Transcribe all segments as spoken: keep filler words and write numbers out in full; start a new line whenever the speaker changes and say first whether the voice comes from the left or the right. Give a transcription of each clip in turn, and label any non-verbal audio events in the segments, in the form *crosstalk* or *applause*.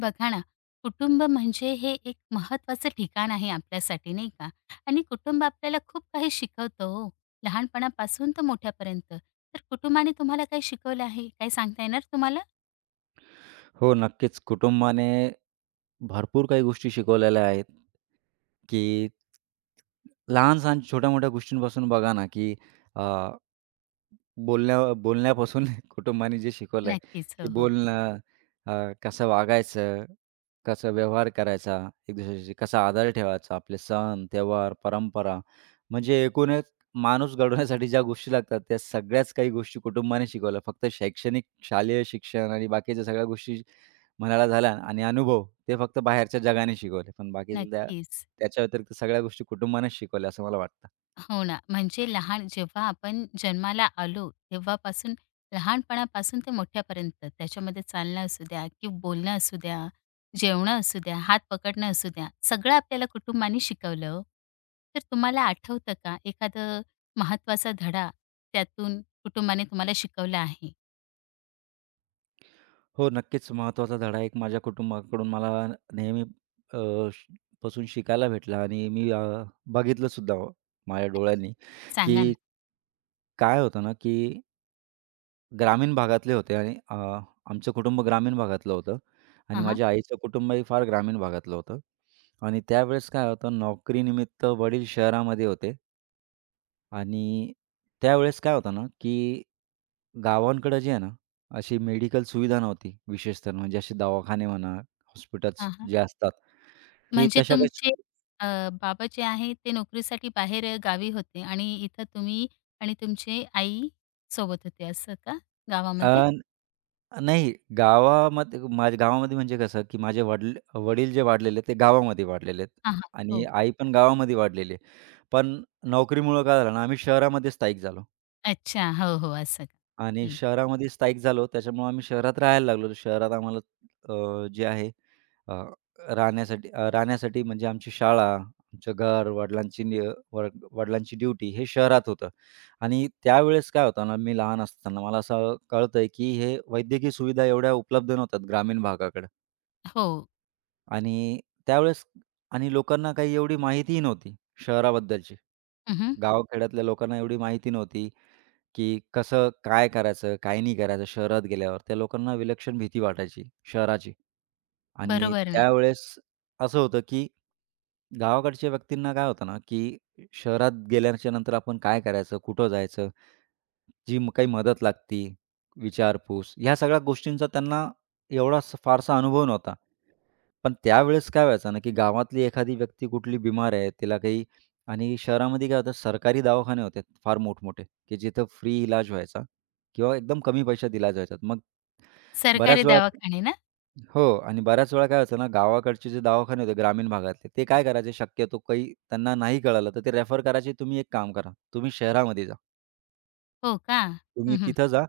left: बघा ना, कुटुंब म्हणजे हे एक महत्त्वाचं ठिकाण आहे आपल्यासाठी नाही का? आणि कुटुंब आपल्याला खूप काही शिकवतं हो, लहानपणापासून तर मोठ्यापर्यंत. तर कुटुंबाने तुम्हाला काही शिकवलं आहे? काही सांगता येणार तुम्हाला?
right: हो, नक्कीच. कुटुंबाने भरपूर काही गोष्टी शिकवलेल्या आहेत, की लहान-सहान, छोट्या-मोठ्या गोष्टींपासून बघा ना, की बोलण्या बोलण्यापासून *laughs* कुटुंबाने जे शिकवलंय,
left: नक्कीच.
right: की
left: हो, हो.
right: बोलणं, अ, कसं वागायचं, कसं व्यवहार करायचा, एक दुसऱ्याशी कसा आदर ठेवायचा, आपले सण, त्योहार, परंपरा, म्हणजे एकूण एक माणूस घडवण्यासाठी ज्या गोष्टी लागतात, त्या सगळ्याच काही गोष्टी कुटुंबाने शिकवल्या. फक्त शैक्षणिक, शालेय शिक्षण आणि बाकीच्या सगळ्या गोष्टी म्हणायला झाल्या आणि अनुभव, ते फक्त बाहेरच्या जगाने शिकवले. पण बाकीच्या त्या
left: नक्कीच.
right: त्याच्या व्यतिरिक्त सगळ्या गोष्टी कुटुंबानेच शिकवल्या, असं मला वाटतं.
left: हो ना, म्हणजे लहान जेव्हा आपण जन्माला आलो, तेव्हापासून लहानपणापासून ते मोठ्यापर्यंत त्याच्यामध्ये चालणं असू द्या की बोलणं असू द्या, जेवणं असू द्या, हात पकडणं असू द्या, सगळं आपल्याला कुटुंबाने शिकवलं हो. तर तुम्हाला आठवतं का एखादं महत्त्वाचा धडा त्यातून कुटुंबाने तुम्हाला शिकवला आहे?
right: हो, नक्कीच महत्त्वाचा धडा एक माझ्या कुटुंबाकडून मला नेहमी अ, श पासून शिकायला भेटला आणि मी अ, बघितलं सुद्धा हो माझ्या डोळ्यांनी,
left: सांगा
right: की
left: ना?
right: काय होतं ना, की ग्रामीण भागातले होते आणि अ, आमचं कुटुंब ग्रामीण भागातलं होतं आणि
left: हां, हां.
right: माझ्या आईचं कुटुंबही फार ग्रामीण भागातलं होतं आणि त्यावेळेस काय होतं नोकरीनिमित्त वडील शहरामध्ये होते आणि त्यावेळेस काय होतं ना, की गावांकडं जे आहे ना, अशी मेडिकल सुविधा नव्हती विशेषतः म्हणजे असे दवाखाने म्हणा, हॉस्पिटल्स जे असतात, की
left: म्हणजे
right: तशा
left: तुमचे
right: काही
left: अ, बाबा जे आहे ते नोकरीसाठी बाहेर अ, गावी होते आणि इथं तुम्ही आणि तुमचे आई सोबत होते असं का
right: अ,
left: गावामध्ये?
right: नाही गावामध्ये माझ्या गावामध्ये म्हणजे कसं, की माझे वडील वडील जे वाढलेले ते गावामध्ये वाढलेले आहेत
left: हां, हां.
right: आणि
left: हो.
right: आई पण गावामध्ये वाढलेली आहे. पण नोकरीमुळं काय झालं ना, आम्ही शहरामध्ये स्थायिक झालो.
left: अच्छा. हो, हो. असं का?
right: आणि
left: ठीक.
right: शहरामध्ये स्थायिक झालो, त्याच्यामुळे आम्ही शहरात राहायला लागलो. शहरात आम्हाला अ, जे आहे अ, राहण्यासाठी अ, राहण्यासाठी म्हणजे आमची शाळा, आमचं घर, वडिलांची नि अ, वड वडिलांची ड्युटी हे शहरात होतं. आणि त्यावेळेस काय होतं ना, मी लहान असताना मला असं कळतंय, की हे वैद्यकीय सुविधा एवढ्या उपलब्ध नव्हतात ग्रामीण भागाकडं.
left: हो.
right: आणि त्यावेळेस आणि लोकांना काही एवढी माहितीही नव्हती शहराबद्दलची.
left: हं,
right: गावाखेड्यातल्या लोकांना एवढी माहिती नव्हती. की कसं काय करायचं, काय नाही करायचं शहरात गेल्यावर. त्या लोकांना विलक्षण भीती वाटायची शहराची. आणि
left: बरोबर ना.
right: त्यावेळेस असं होतं की गावाकडच्या व्यक्तींना काय होतं ना, की शहरात गेल्याच्या नंतर आपण काय करायचं, कुठं जायचं, जी म- काही मदत लागती, विचारपूस, ह्या सगळ्या गोष्टींचा त्यांना एवढा स- फारसा अनुभव नव्हता. पण त्यावेळेस काय व्हायचं ना, की गावातली एखादी व्यक्ती कुठली बिमार आहे, तिला काही आणि शहरामध्ये काय होतं सरकारी दवाखाने होते फार मोठमोठे. की जिथं फ्री इलाज व्हायचा किंवा एकदम कमी पैशात इलाज व्हायचा. मग
left: सरकारी
right: बऱ्याच वेळा
left: दवाखाने ना?
right: हो आणि बऱ्याच वेळा काय व्हायचं ना, गावाकडचे जे दवाखाने होते ग्रामीण भागातले, ते काय करायचे शक्यतो काही त्यांना नाही कळालं, तर ते रेफर करायचे, "तुम्ही एक काम करा, तुम्ही शहरामध्ये जा.
left: हो का?
right: तुम्ही
left: हं, हं.
right: तिथं जा.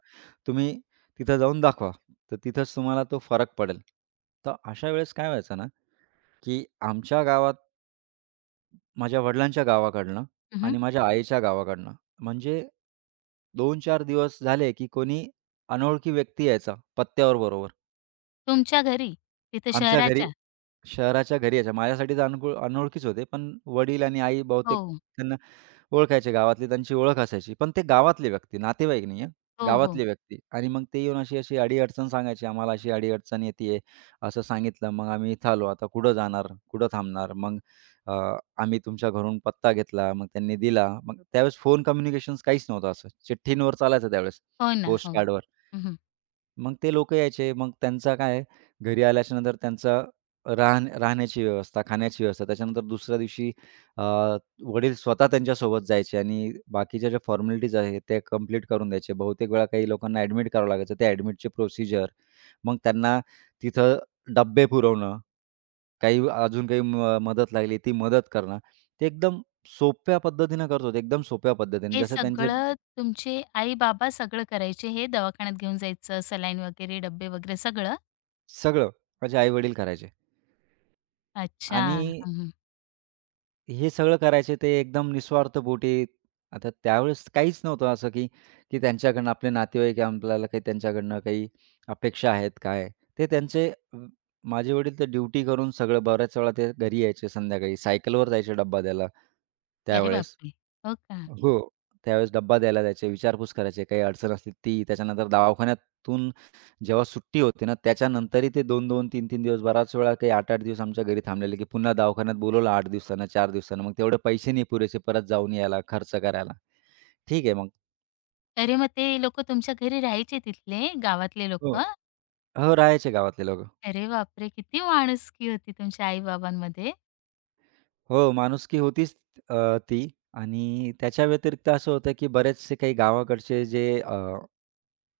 right: तुम्ही तिथं जाऊन दाखवा. तर तिथंच तुम्हाला तो फरक पडेल." तर अशा वेळेस काय व्हायचं ना, की आमच्या गावात माझ्या वडिलांच्या गावाकडनं
left: हं, हं.
right: आणि माझ्या आईच्या गावाकडनं. म्हणजे दोन ते चार दिवस झाले, की कोणी अनोळखी व्यक्ती यायचा पत्त्यावर बरोबर.
left: तुमच्या घरी? तिथं
right: आमच्या घरी
left: शहराच्या?
right: शहराच्या घरी यायच्या. माझ्यासाठी तर अनकु अनोळखीच होते, पण वडील आणि आई बहुतेक
left: हो.
right: त्यांना ओळखायचे गावातले, त्यांची ओळख असायची. पण ते गावातले व्यक्ती, नातेवाईक नाही हां,
left: हो, हो.
right: गावातले व्यक्ती आणि मग ते येऊन अशी-अशी अडी-अडचण सांगायची. आम्हाला अशी अडी-अडचण येतीये, असं सांगितलं. मग आम्ही इथं आलो. आता कुठं जाणार? कुठं थांबणार? मग अ, आम्ही तुमच्या घरून पत्ता घेतला. मग त्यांनी दिला. मग त्यावेळेस फोन कम्युनिकेशन्स काहीच नव्हतं असं. चिठ्ठींवर चालायचं त्यावेळेस,
left: हो ना.
right: पोस्ट
left: हो.
right: कार्डवर.
left: हं, हं.
right: मग ते लोकं यायचे. मग त्यांचा काय आहे, घरी आल्याच्यानंतर त्यांचा राहण्या राहण्याची व्यवस्था, खाण्याची व्यवस्था. त्याच्यानंतर दुसऱ्या दिवशी अ, वडील स्वतः त्यांच्यासोबत जायचे आणि बाकीच्या ज्या फॉर्मॅलिटीज आहेत, त्या कंप्लीट करून द्यायचे. बहुतेक वेळा काही लोकांना ॲडमिट करावं लागायचं. त्या ॲडमिटची प्रोसिजर, मग त्यांना तिथं डब्बे पुरवणं, काही अजून काही म मदत लागली ती मदत करणं. ते एकदम सोप्या पद्धतीनं करत होते, एकदम सोप्या पद्धतीने.
left: हे
right: जसं त्यांचं
left: सगळं तुमचे आई-बाबा सगळं करायचे हे दवाखान्यात घेऊन जायचं, सलाईन वगैरे, डब्बे वगैरे सगळं?
right: सगळं माझे आई-वडील करायचे
left: अच्छा.
right: आणि
left: हं, हं.
right: हे सगळं करायचे ते एकदम निस्वार्थ बोटी. आता त्यावेळेस काहीच नव्हतं असं, की की त्यांच्याकडनं आपले नातेवाईक आहे, आपल्याला काही त्यांच्याकडनं काही अपेक्षा आहेत काय? ते त्यांचे अ, माझे वडील तर ड्युटी करून सगळं बऱ्याच वेळा ते घरी यायचे संध्याकाळी. सायकलवर जायचे डब्बा द्यायला
left: अरे
right: त्यावेळेस.
left: बापरे! हो का?
right: हो. त्यावेळेस डब्बा द्यायला जायचे, विचारपूस करायचे, काही अडचण असली ती. त्याच्यानंतर दवाखान्यातून जेव्हा सुट्टी होते ना, त्याच्यानंतरही ते दोन दोन, तीन तीन दिवस बराच वेळा काही आठ आठ दिवस आमच्या घरी थांबलेले, की पुन्हा दवाखान्यात बोलवलं आठ दिवसानं, चार दिवसानं. मग तेवढे पैसे नाही पुरेसे परत जाऊन यायला, खर्च करायला. ठीक आहे मग.
left: अरे मग ते लोकं तुमच्या घरी राहायचे तिथले, गावातले
right: हो.
left: लोकं?
right: हो, राहायचे गावातले लोकं.
left: अरे बापरे! किती माणुसकी होती तुमच्या आई-बाबांमध्ये.
right: हो, माणुसकी होतीच अ, ती आणि त्याच्या व्यतिरिक्त असं होतं, की बरेचसे काही गावाकडचे जे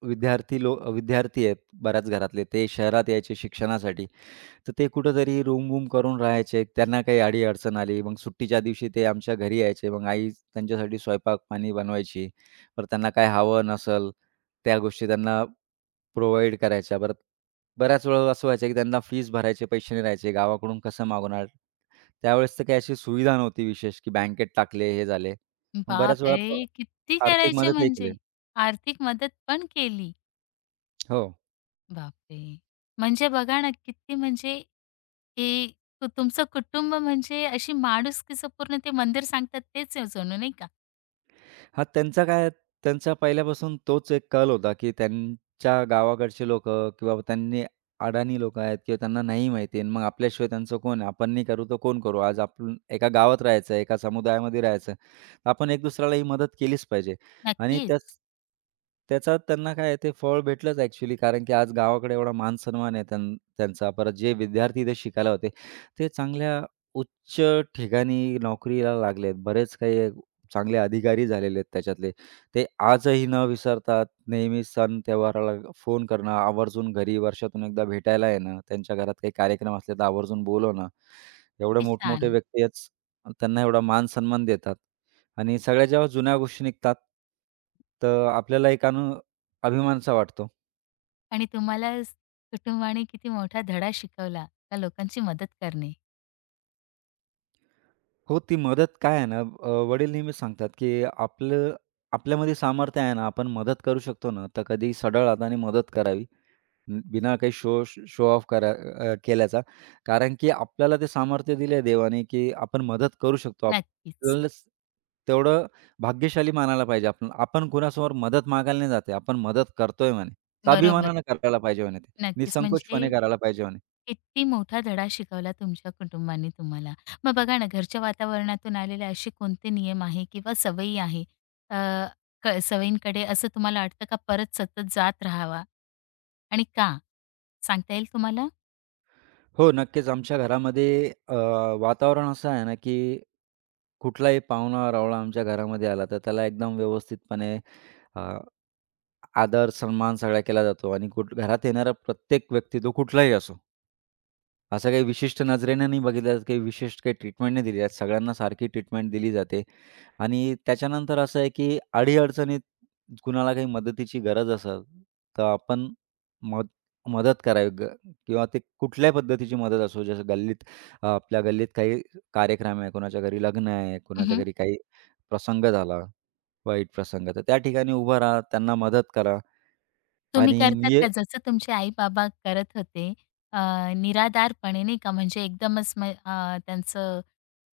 right: विद्यार्थी लो विद्यार्थी आहेत बऱ्याच घरातले. ते शहरात यायचे शिक्षणासाठी. तर ते कुठेतरी रूम-वूम करून राहायचे. त्यांना काही अडी-अडचण आली. मग सुट्टीच्या दिवशी ते आमच्या घरी यायचे. मग आई त्यांच्यासाठी स्वयंपाक-पाणी बनवायची. परत त्यांना काय हवं नसेल त्या गोष्टी त्यांना प्रोव्हाईड करायच्या. परत बऱ्याच वेळा असं व्हायचं की त्यांना फीस भरायचे पैसे नाही राहायचे. गावाकडून कसं मागवणार? त्यावेळेस तर काही अशी सुविधा नव्हती विशेष की बँकेत टाकले, हे झाले. मग बऱ्याच वेळा प
left: बापरे! किती
right: आर्थिक
left: करायचे
right: मदतही केली.
left: म्हणजे. आर्थिक मदत पण केली.
right: हो.
left: बापरे! म्हणजे बघा ना, किती म्हणजे हे तु तुमचं कुटुंब म्हणजे अशी माणुसकीचं पूर्ण ते मंदिर सांगतात तेच आहे जणू नाही का?
right: हां, त्यांचा काय त्यांचा पहिल्यापासून तोच एक कल होता, की त्यांच्या गावाकडचे लोकं किंवा त्यांनी अडाणी लोकं आहेत किंवा त्यांना नाही माहिती आहे. मग आपल्याशिवाय त्यांचं कोण आहे? आपण नाही करू तर कोण करू? आज आपण एका गावात राहायचं, एका समुदायामध्ये राहायचं. तर आपण एक दुसऱ्याला ही मदत केलीच पाहिजे आणि
left: नक्कीच.
right: त्याच त्याचा त्यांना काय आहे ते फळ भेटलंच ॲक्चुअली कारण की आज गावाकडे एवढा मान-सन्मान आहे त्यां त्यांचा. परत जे विद्यार्थी इथे शिकायला होते, ते चांगल्या उच्च ठिकाणी नोकरीला लागलेत. बरेच काही चांगले अधिकारी झालेले आहेत त्याच्यातले. ते आजही न विसरतात. नेहमी सण त्योहाराला फोन करणं, आवर्जून घरी वर्षातून एकदा भेटायला येणं, त्यांच्या घरात काही कार्यक्रम असले तर आवर्जून बोलवणं. एवढे
left: किती
right: मोठमोठे
left: छान.
right: व्यक्ती आहेत, त्यांना एवढा मान-सन्मान देतात आणि सगळ्या जेव्हा जुन्या गोष्टी निघतात, तर आपल्याला एक अनु अभिमानसा वाटतो.
left: आणि तुम्हाला स- कुटुंबाने किती मोठा धडा शिकवला, त्या लोकांची मदत करणे.
right: हो, ती मदत काय आहे ना, अ, वडील नेहमीच सांगतात, की आपलं आपल्यामध्ये सामर्थ्य आहे ना, आपण मदत करू शकतो ना, तर कधी सढळ हाताने मदत करावी. न बिना काही शो शो ऑफ करा अ, केल्याचा. कारण की आपल्याला ते सामर्थ्य दिले देवाने, की आपण मदत करू शकतो.
left: नक्कीच.
right: आपल्यालाच तेवढं भाग्यशाली मानायला पाहिजे आपण. आपण कुणासमोर मदत मागायला नाही जात आहे. आपण मदत करतोय म्हणे.
left: बरोबर.
right: स्वाभिमानानं करायला पाहिजे म्हणे ते.
left: नक्कीच.
right: निःसंकोचपणे
left: म्हणजे
right: करायला पाहिजे म्हणे.
left: किती मोठा धडा शिकवला तुमच्या कुटुंबाने तुम्हाला. मग बघा ना, घरच्या वातावरणातून आलेले असे कोणते नियम आहे किंवा सवयी आहे, अ, क सवयींकडे असं तुम्हाला वाटतं का परत सतत जात राहावा आणि का? सांगता येईल तुम्हाला?
right: हो, नक्कीच आमच्या घरामध्ये अ, वातावरण असं आहे ना, की कुठलाही पाहुणा-रावळा आमच्या घरामध्ये आला, तर त्याला एकदम व्यवस्थितपणे अ आदर, सन्मान सगळा केला जातो आणि कुठ घरात येणारा प्रत्येक व्यक्ती तो कुठलाही असो, असं काही विशिष्ट नजरेने नाही बघितलं जात, काही विशिष्ट काही ट्रीटमेंट नाही दिली जात. सगळ्यांना सारखी ट्रीटमेंट दिली जाते आणि त्याच्यानंतर असं आहे की अडी कुणाला काही मदतीची गरज असेल, तर आपण मद मदत करावी ग किंवा ते कुठल्याही पद्धतीची मदत असो, जसं गल्लीत अ, आपल्या गल्लीत काही कार्यक्रम आहे, कोणाच्या घरी लग्न आहे, कोणाच्या
left: हं,
right: घरी काही प्रसंग झाला, वाईट प्रसंग, तर त्या ठिकाणी उभं राहा, त्यांना मदत करा.
left: तुम्ही
right: आणि
left: करतात
right: निय
left: का जसं तुमचे आई-बाबा करत होते, अ, निराधारपणे नाही का म्हणजे एकदमच म अ, त्यांचं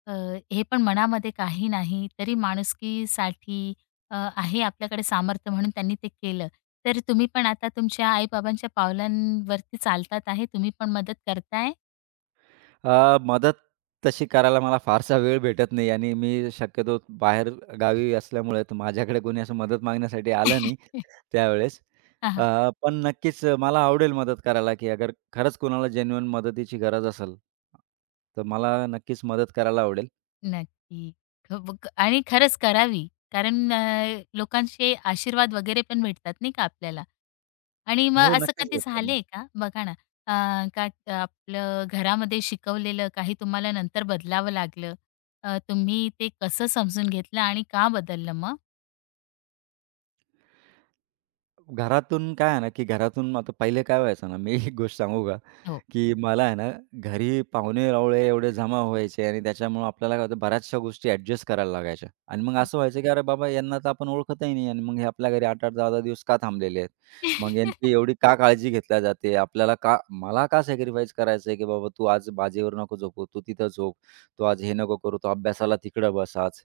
left: अ, हे पण मनामध्ये काही नाही, तरी माणुसकीसाठी अ, आहे आपल्याकडे सामर्थ्य म्हणून त्यांनी ते केलं. तर तुम्ही पण आता तुमच्या आई-बाबांच्या पावलांवरती चालतात आहे. तुम्ही पण मदत करताय.
right: अ, मदत तशी करायला मला फारसा वेळ भेटत नाही आणि मी शक्यतो बाहेर गावी असल्यामुळे तर माझ्याकडे कोणी असं मदत मागण्यासाठी आलं नाही
left: *laughs*
right: त्यावेळेस.
left: हां,
right: अ,
left: हां.
right: पण नक्कीच मला आवडेल मदत करायला, की अगर खरंच कोणाला जेन्युइन मदतीची गरज असेल, तर मला नक्कीच मदत करायला आवडेल.
left: नक्की. ख ब- क- आणि खरंच करावी. कारण अ, लोकांचे आशीर्वाद वगैरे पण भेटतात नाही का आपल्याला. आणि मग
right: हो,
left: असं
right: नक्कीच
left: कधी
right: भेटतात ना.
left: झालंय का? बघा ना, अ, का आपलं घरामध्ये शिकवलेलं काही तुम्हाला नंतर बदलावं लागलं? अ, तुम्ही ते कसं समजून घेतलं आणि का बदललं मग?
right: घरातून काय आहे ना, की घरातून आता पहिले काय व्हायचं ना, मी एक गोष्ट सांगू का?
left: हो.
right: की मला आहे ना, घरी पाहुणे-रावळे एवढे जमा व्हायचे आणि त्याच्यामुळं आपल्याला काय होतं, बऱ्याचशा गोष्टी ॲडजस्ट करायला लागायच्या. आणि मग असं व्हायचं, की अरे बाबा, यांना तर आपण ओळखतही नाही आणि मग हे आपल्या घरी आठ आठ, दहा दहा दिवस का थांबलेले आहेत? मग यांची
left: *laughs*
right: एवढी का काळजी घेतल्या जाते? आपल्याला का मला का सॅक्रिफाईस करायचं आहे, की बाबा तू आज बाजेवर नको झोपू, तू तिथं झोप. तू आज हे नको करू, तू अभ्यासाला तिकडं बस आज.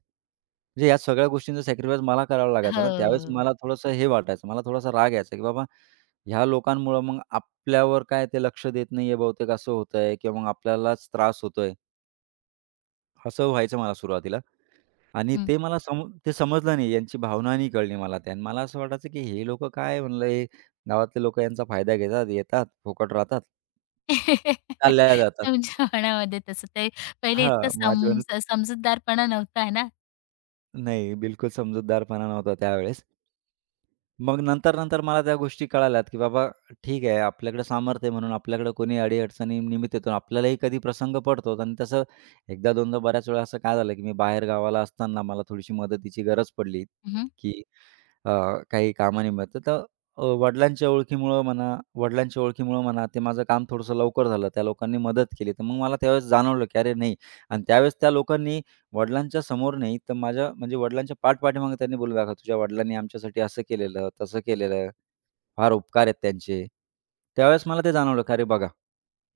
right: म्हणजे या सगळ्या गोष्टींचा सॅक्रिफाईस मला करावा लागायचा ना. त्यावेळेस
left: हो.
right: मला थोडंसं हे वाटायचं, मला थोडासा राग यायचा, की बाबा ह्या लोकांमुळं मग आपल्यावर काय ते लक्ष देत नाहीये बहुतेक असं होतंय किंवा मग आपल्यालाच त्रास होतोय. असं व्हायचं मला सुरुवातीला आणि
left: हं.
right: ते मला सम ते समजलं नाही. यांची भावना नाही कळली मला त्या आणि मला असं वाटायचं, की हे लोकं काय म्हणलं हे गावातले लोकं यांचा फायदा घेतात, येतात, फुकट राहतात, चालल्या
left: *laughs*
right: जातात.
left: तुमच्या मनामध्ये तसं ते पहिले इतकं
right: हां, माझ्यावानी
left: समज समजूतदारपणा नव्हता ना.
right: नाही, बिलकुल समजूतदारपणा नव्हता त्यावेळेस. मग नंतर-नंतर मला त्या गोष्टी कळाल्यात, की बाबा ठीक आहे, आपल्याकडे सामर्थ्य आहे म्हणून आपल्याकडे कोणी अडी-अडचणी निमित्त येतो. आपल्यालाही कधी प्रसंग पडतो आणि तसं एकदा-दोनदा बऱ्याच वेळा असं काय झालं, की मी बाहेर गावाला असताना मला थोडीशी मदतीची गरज पडली,
left: हं,
right: की अ, काही कामानिमित्त. तर अ, वडिलांच्या ओळखीमुळं म्हणा वडिलांच्या ओळखीमुळं म्हणा, ते माझं काम थोडंसं लवकर झालं. त्या लोकांनी मदत केली. तर मग मला त्यावेळेस जाणवलं, की अरे नाही आणि त्यावेळेस त्या लोकांनी वडिलांच्या समोर नाही, तर माझ्या म्हणजे वडिलांच्या पाठपाठीमागे त्यांनी बोलले, "बघा तुझ्या वडिलांनी आमच्यासाठी असं केलेलं, तसं केलेलं, फार उपकार आहेत त्यांचे." त्यावेळेस मला ते जाणवलं, की अरे बघा,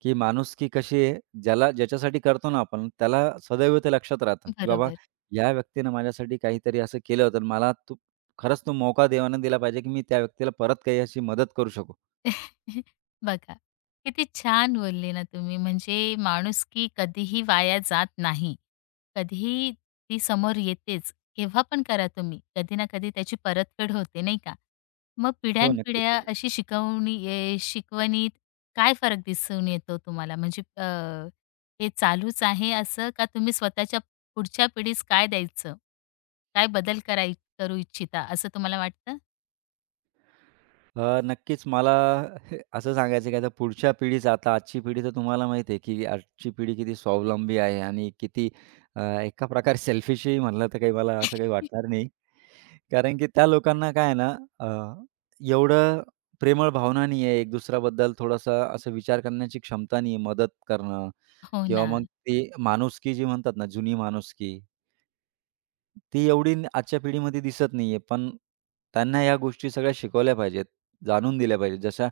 right: की माणुसकी कशी आहे, ज्याला ज्याच्यासाठी करतो ना आपण, त्याला सदैव ते लक्षात राहतं, की बाबा
left: बरोबर.
right: या व्यक्तीनं माझ्यासाठी काहीतरी असं केलं होतं मला तो खरंच तो मौका देवानं दिला पाहिजे, की मी त्या व्यक्तीला परत काही अशी मदत करू शकू.
left: *laughs* बघा, किती छान बोलले ना तुम्ही. म्हणजे माणुसकी कधीही वाया जात नाही. कधीही ती समोर येतेच. केव्हा पण करा तुम्ही. कधी ना कधी त्याची परतफेड होते, नाही का? मग
right: हो, नक्कीच.
left: पिढ्यानपिढ्या अशी शिकवणी ए शिकवणीत काय फरक दिसून येतो तुम्हाला? म्हणजे अ, हे चालूच आहे असं का तुम्ही स्वतःच्या पुढच्या पिढीस काय द्यायचं? काय बदल कराय करू इच्छिता असं तुम्हाला वाटतं?
right: अ, नक्कीच मला *laughs* असं सांगायचं की आता पुढच्या पिढीचं आता आजची पिढी तर तुम्हाला माहिती आहे की आजची पिढी किती स्वावलंबी आहे आणि किती अ, एका प्रकारे सेल्फिशही म्हणलं तर काही मला असं काही
left: *laughs*
right: वाटणार नाही. कारण की त्या लोकांना काय आहे ना अ, एवढं प्रेमळ भावना नाही आहे. एक दुसऱ्याबद्दल थोडासा असं विचार करण्याची क्षमता नाही आहे. मदत करणं
left: हो
right: किंवा
left: ना.
right: मग ती माणुसकी जी म्हणतात ना जुनी माणुसकी ती एवढी न- आजच्या पिढीमध्ये दिसत नाहीये, पण त्यांना ह्या गोष्टी सगळ्या शिकवल्या पाहिजेत, जाणून दिल्या पाहिजेत. जशा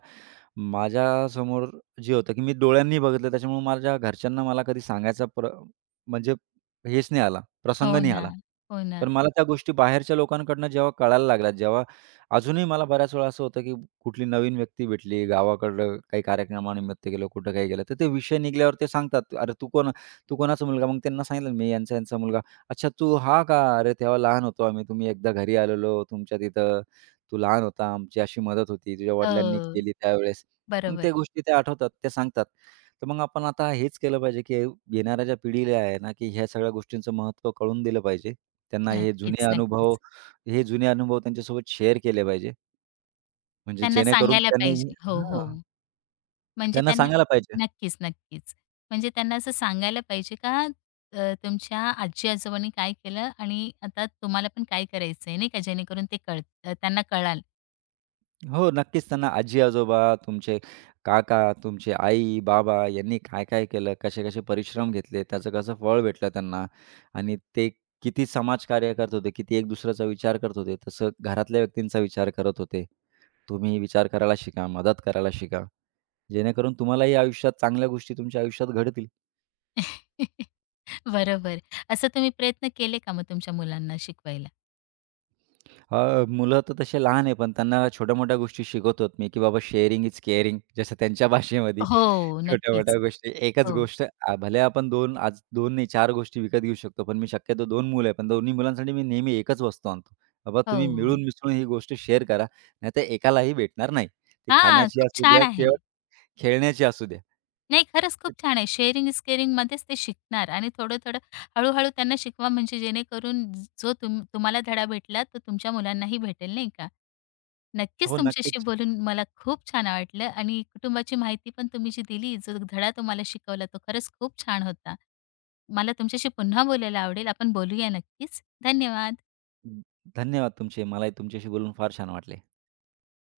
right: माझ्यासमोर जे होतं, की मी डोळ्यांनी बघितलं त्याच्यामुळे माझ्या घरच्यांना मला कधी सांगायचा प्र म्हणजे हेच नाही आला,
left: हो
right: प्रसंग नाही
left: ना.
right: आला.
left: हो ना.
right: पण मला त्या गोष्टी बाहेरच्या लोकांकडनं जेव्हा कळायला लागल्या, जेव्हा अजूनही मला बऱ्याच वेळा असं होतं, की कुठली नवीन व्यक्ती भेटली, गावाकडं काही कार्यक्रमानिमित्त गेलो, कुठं काही गेलं, तर ते विषय निघाल्यावर ते सांगतात, "अरे तू कोण तू कोणाचा मुलगा?" मग त्यांना सांगितलं, "मी यांचा यांचा मुलगा." "अच्छा तू हा का? अरे तेव्हा लहान होतो आम्ही. तुम्ही एकदा घरी आलेलो तुमच्या तिथं. तू लहान होता. आमची अशी मदत होती. तुझ्या
left: हो,
right: वडिलांनी केली त्यावेळेस." मग
left: बरोबर.
right: त्या गोष्टी त्या आठवतात, त्या सांगतात. तर मग आपण आता हेच केलं पाहिजे, की येणाऱ्या ज्या पिढीला आहे ना, की ह्या सगळ्या गोष्टींचं महत्त्व कळून दिलं पाहिजे. त्यांना हे जुने
left: नक्कीच,
right: अनुभव
left: नक्कीच.
right: हे जुने अनुभव त्यांच्यासोबत शेअर केले पाहिजे. म्हणजे
left: त्यांना
right: जेणेकरून
left: सांगायला
right: त्यांनी
left: पाहिजे. हो, हो.
right: हां,
left: म्हणजे
right: त्यांना
left: त्यांना
right: सांगायला पाहिजे.
left: नक्कीच, नक्कीच. म्हणजे त्यांना असं सांगायला पाहिजे का अ, तुमच्या आजी-आजोबांनी काय केलं आणि आता तुम्हाला पण काय करायचंय, नाही का? जेणेकरून ते कळ त्यांना कळाल.
right: हो, नक्कीच त्यांना आजी-आजोबा, तुमचे काका, तुमचे आई-बाबा यांनी काय-काय केलं, कसे-कसे परिश्रम घेतले, त्याचं कसं फळ भेटलं त्यांना आणि ते किती समाजकार्य करत होते, किती एक दुसऱ्याचा विचार करत होते, तसं घरातल्या व्यक्तींचा विचार करत होते. तुम्ही विचार करायला शिका, मदत करायला शिका, जेणेकरून तुम्हालाही आयुष्यात चांगल्या गोष्टी तुमच्या आयुष्यात घडतील.
left: *laughs* बरोबर. असं तुम्ही प्रयत्न केले का मग तुमच्या मुलांना शिकवायला?
right: अ, मुलं तर तसे लहान आहे, पण त्यांना छोट्या-मोठ्या गोष्टी शिकवतो मी, की बाबा शेअरिंग इज केअरिंग जसं त्यांच्या भाषेमध्ये.
left: हो,
right: छोट्या-मोठ्या
left: नक्कीच.
right: गोष्टी
left: हो,
right: एकच गोष्ट आ, भले आपण दोन आज दोन नाही चार गोष्टी विकत घेऊ शकतो, पण मी शक्यतो दोन मुलं आहे, पण दोन्ही मुलांसाठी मी नेहमी एकच वस्तू आणतो. बाबा तुम्ही
left: हो.
right: मिळून-मिसळून ही गोष्ट शेअर करा, नाहीतर एकालाही भेटणार नाही. ती
left: हां,
right: खाण्याची
left: खूप
right: असू
left: छान
right: द्या
left: आहे.
right: किंवा खेळण्याची असू द्या.
left: नाही, खरंच खूप छान आहे. शेअरिंग इज केअरिंगमध्येच ते शिकणार आणि थोडं-थोडं, हळू-हळू त्यांना शिकवा म्हणजे जेणेकरून जो तुम तुम्हाला धडा भेटला, तो तुमच्या मुलांनाही भेटेल, नाही का?
right: हो,
left: नक्कीच तुमच्याशी
right: नक्कीच.
left: बोलून मला खूप छान वाटलं आणि कुटुंबाची माहिती पण तुम्ही जी दिली, जो धडा तुम्हाला शिकवला, तो खरंच खूप छान होता. मला तुमच्याशी पुन्हा बोलायला आवडेल. आपण बोलूया नक्कीच. धन्यवाद.
right: धन्यवाद तुमचे. मलाही तुमच्याशी बोलून फार छान वाटले.